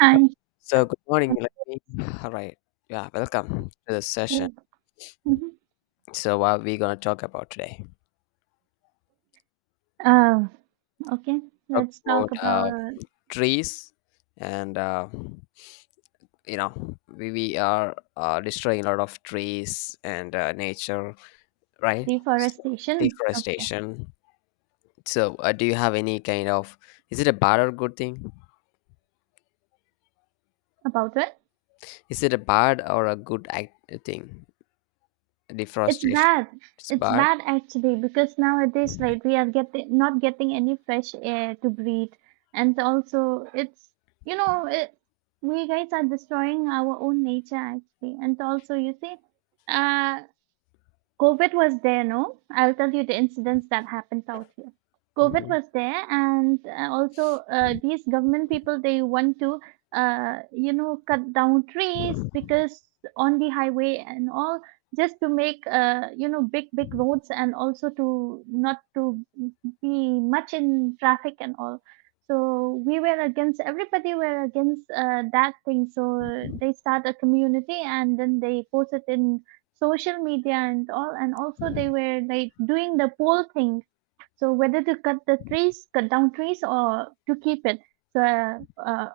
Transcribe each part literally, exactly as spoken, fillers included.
Hi. So good morning. Let me. All right. Yeah, welcome to the session. Mhm. So what are we gonna talk about today? Uh, okay, Talk let's talk about uh, about trees, and uh, you know we we are uh, destroying a lot of trees and uh, nature, right? So, deforestation. Okay, deforestation. So uh, do you have any kind of? Is it a bad or good thing? about it. Is it a bad or a good act thing? It's Deforestation. bad. It's It's bad. bad actually because nowadays, like, we are getting not getting any fresh air to breathe, and also it's you know it, we guys are destroying our own nature actually, and also you see, uh, COVID was there, no? I'll tell you the incidents that happened out here. COVID Mm-hmm. was there, and uh, also uh, these government people they want to, uh, you know, cut down trees because on the highway and all, just to make, uh, you know, big big roads and also to not to be much in traffic and all. So we were against everybody were against uh, that thing. So they start a community and then they post it in social media and all and also they were like doing the poll thing so whether to cut the trees, cut down trees, or to keep it. So uh, uh,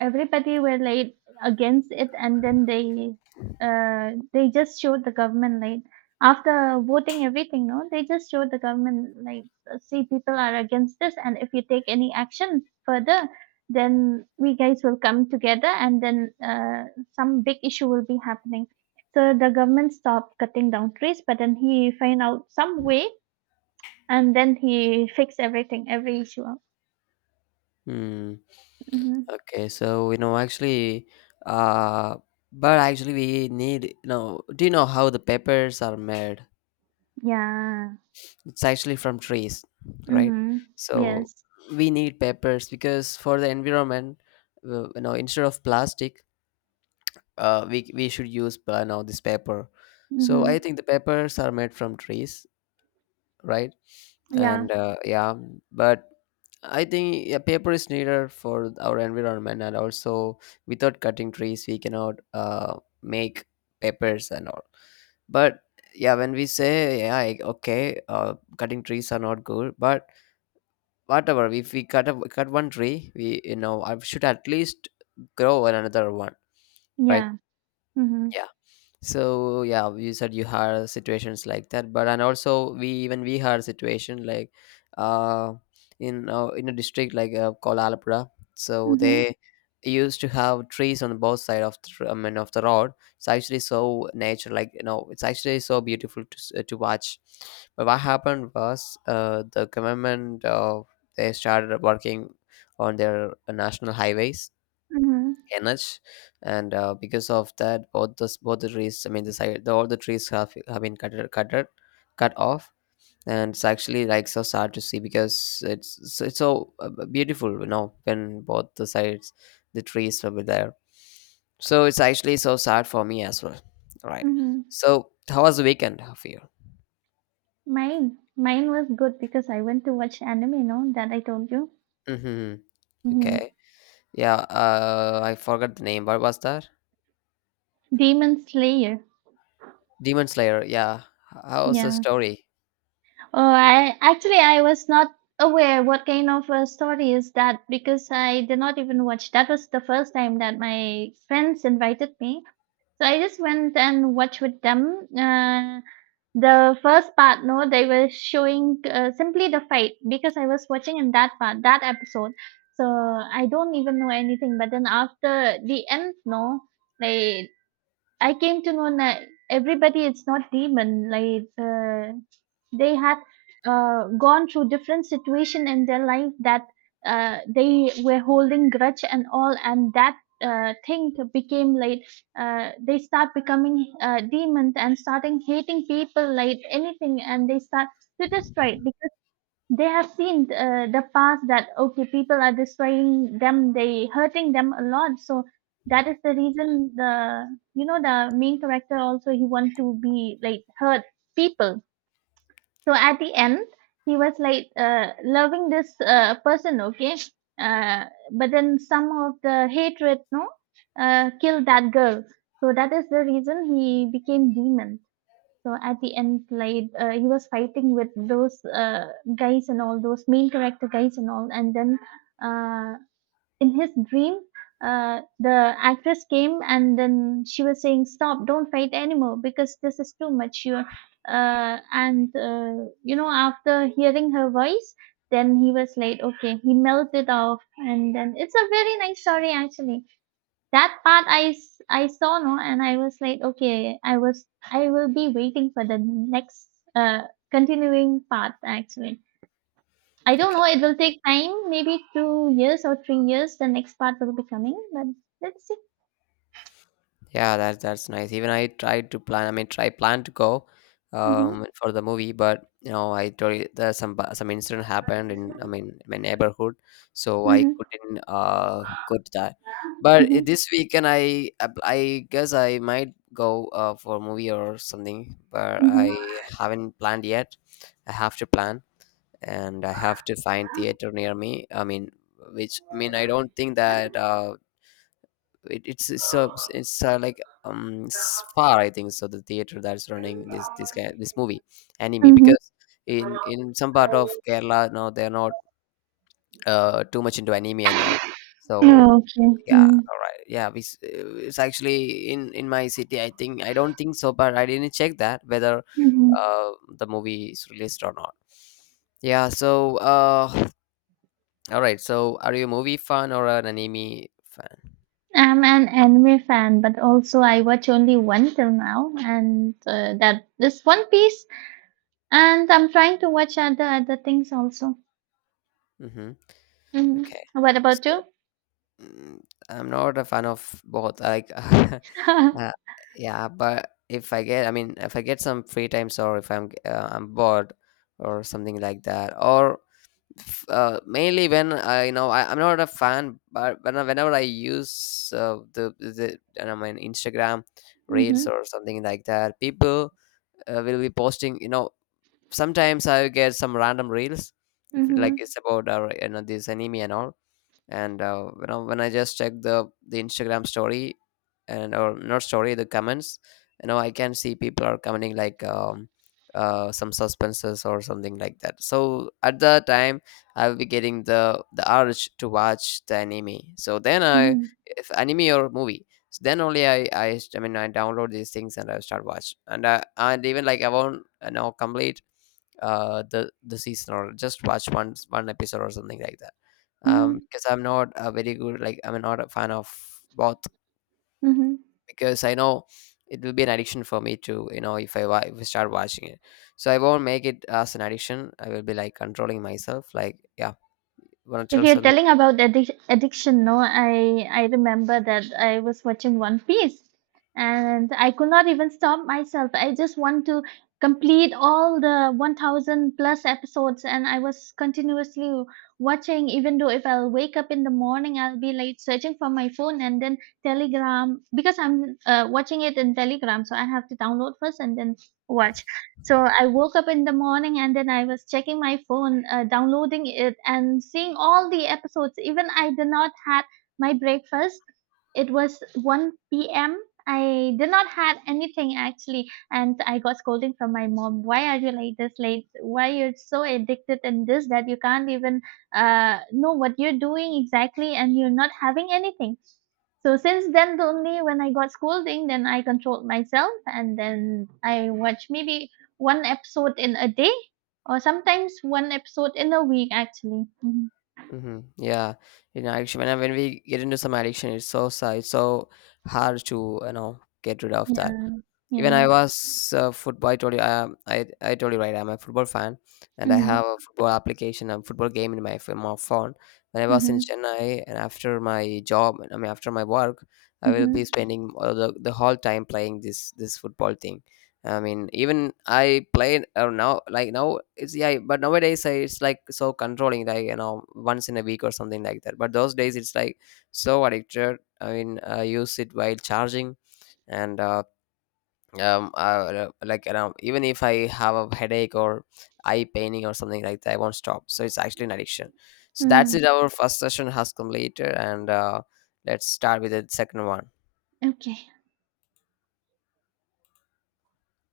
everybody were like against it, and then they uh, they just showed the government like after voting everything. No, they just showed the government like uh, see people are against this, and if you take any action further, then we guys will come together, and then uh, some big issue will be happening. So the government stopped cutting down trees, but then he find out some way and then he fix everything, every issue. Hmm. Mm-hmm. Okay, so you know actually, uh, but actually we need you know. Do you know how the peppers are made? Yeah. It's actually from trees, right? Mm-hmm. So Yes. we need peppers because for the environment, uh, you know, instead of plastic, uh, we we should use uh, you know this paper. So I Mm-hmm. think the peppers are made from trees, right? Yeah. And uh, yeah, but I think yeah, paper is needed for our environment, and also without cutting trees, we cannot uh, make papers and all. But yeah, when we say yeah, I- okay, uh, cutting trees are not good, but whatever, if we cut a, cut one tree, we you know I should at least grow another one, right? Yeah. Mm-hmm. Yeah, so yeah, you said you had situations like that, but and also we even we had a situation like uh in uh, in a district like uh, called alapura, so Mm-hmm. they used to have trees on both side of the tr- i mean of the road. It's actually so nature, like you know, it's actually so beautiful to, s- uh, to watch. But what happened was uh the government uh, they started working on their uh, national highways Mm-hmm. energy. And uh, because of that, both the both the trees, I mean the side, the, all the trees have have been cut cut cut cut off. And it's actually like so sad to see because it's so- it's so uh, beautiful, you know, when both the sides the trees will be there. So it's actually so sad for me as well, right? Mm-hmm. So how was the weekend for you? Mine, mine was good because I went to watch anime. No, that I told you. Mm-hmm. Mm-hmm. Okay, yeah, uh I forgot the name. What was that? Demon Slayer. Demon Slayer, yeah. How was the Yeah. story? Oh, I actually I was not aware what kind of a story is that because I did not even watch. That was the first time that my friends invited me. So I just went and watched with them. Uh, the first part, no, they were showing uh, simply the fight because I was watching in that part, that episode. So I don't even know anything. But then after the end, no, like I came to know that everybody, it's not demon. Like uh, they had uh, gone through different situation in their life that uh, they were holding grudge and all and that uh, thing became like uh, they start becoming uh, demons and starting hating people like anything and they start to destroy it because they have seen uh, the past that okay people are destroying them they hurting them a lot so that is the reason the you know the main character also he want to be like hurt people so at the end, he was like uh, loving this uh, person, okay? Uh, but then some of the hatred, no, uh, killed that girl. So that is the reason he became demon. So at the end, like uh, he was fighting with those uh, guys and all those main character guys and all, and then uh, in his dream, uh, the actress came and then she was saying, "Stop! Don't fight anymore because this is too much." You uh, and uh, you know, after hearing her voice, then he was like, "Okay," he melted off, and then it's a very nice story actually. That part I, s- I saw no, and I was like, "Okay," I was I will be waiting for the next uh, continuing part actually. I don't Okay. know. It will take time, maybe two years or three years. The next part will be coming, but let's see. Yeah, that's that's nice. Even I tried to plan. I mean, try plan to go Mhm, um for the movie, but you know, I told you there some bu- some incident happened in, I mean, my neighborhood, so I mhm, couldn't uh go to that. But i- mhm, this weekend, I I I guess I might go uh for a movie or something, but mhm, I haven't planned yet. I have to plan, and I have to find theater near me. I mean, which, I mean, I don't think that uh it, it's it's, uh, it's uh, like um Spar, I think so, the theater that's running this this guy this movie anime, mhm. because in in some part of Kerala now they're not uh too much into anime and all. So Okay. yeah, Mm, all right, yeah, we, s- uh, it's actually in in my city, I think, I don't think so, but I didn't check that whether mhm. uh the movie is released or not. Yeah, so uh all right, so are you a movie fan or an anime fan? I'm an anime fan, but also I watch only one till now, and uh, that this One Piece. And I'm trying to watch other other things also. Mm-hmm. Hmm. Okay. What about So you? Mm, I'm not a fan of both. Like, uh, yeah, but if I get, I mean, if I get some free times, or if I'm uh, I'm bored or something like that, or f- uh, mainly when I you know I, I'm not a fan, but when I- whenever I use uh, the the I don't know, my Instagram Hmm. Hmm. reels or something like that, people uh, will be posting. You know, sometimes I get some random reels. If it, like Hmm. it's about uh, you know this anime and all. And uh, when, I, when I just check the the Instagram story, and or not story, the comments, you know, I can see people are commenting like um, uh, some suspenses or something like that. So at the time I'll be getting the the urge to watch the anime. So then I Hmm. if anime or movie, so then only I, I i mean i download these things and I start watch, and I, and even like I won't, you know, complete uh the the season, or just watch one one episode or something like that. Um, hmm. Because I'm not a very good, like I'm not a fan of both, Hmm. because I know it will be an addiction for me to, you know, if I wa- if I start watching it. So I won't make it as an addiction. I will be like controlling myself. Like yeah, want to If tell you're something. telling about the addic- addiction, no, I I remember that I was watching One Piece, and I could not even stop myself. I just want to complete all the one thousand plus episodes, and I was continuously watching. Even though if I'll wake up in the morning, I'll be like searching for my phone and then Telegram because I'm uh, watching it in Telegram, so I have to download first and then watch. So I woke up in the morning and then I was checking my phone, uh, downloading it and seeing all the episodes. Even I did not had my breakfast. It was one p m. I did not had anything actually, and I got scolding from my mom. Why are you like this late? Why you're so addicted in this that you can't even uh, know what you're doing exactly, and you're not having anything. So since then, the only when I got scolding, then I controlled myself and then I watch maybe one episode in a day or sometimes one episode in a week, actually. Mhm. Mm-hmm. Yeah, you know, addiction. When, I- when we get into some addiction, it's so sad. It's so hard to, you know, get rid of that. Yeah, Even yeah. I was uh, football. I told you, um, I I told you, right? I'm a football fan, and I Mhm, have a football application, a football game in my ph- my phone. When I was in mhm, Chennai, and after my job, I mean after my work, I will mhm, be spending all the, the whole time playing this this football thing. I mean, even I played uh, now, like now it's yeah, but nowadays I, it's like so controlling, like you know, once in a week or something like that. But those days it's like so addicted. I mean, I use it while charging and uh, um uh, uh, like around, even if I have a headache or eye paining or something like that, I won't stop. So it's actually an addiction. So that's mhm. it, our first session has completed. And uh, let's start with the second one. Okay.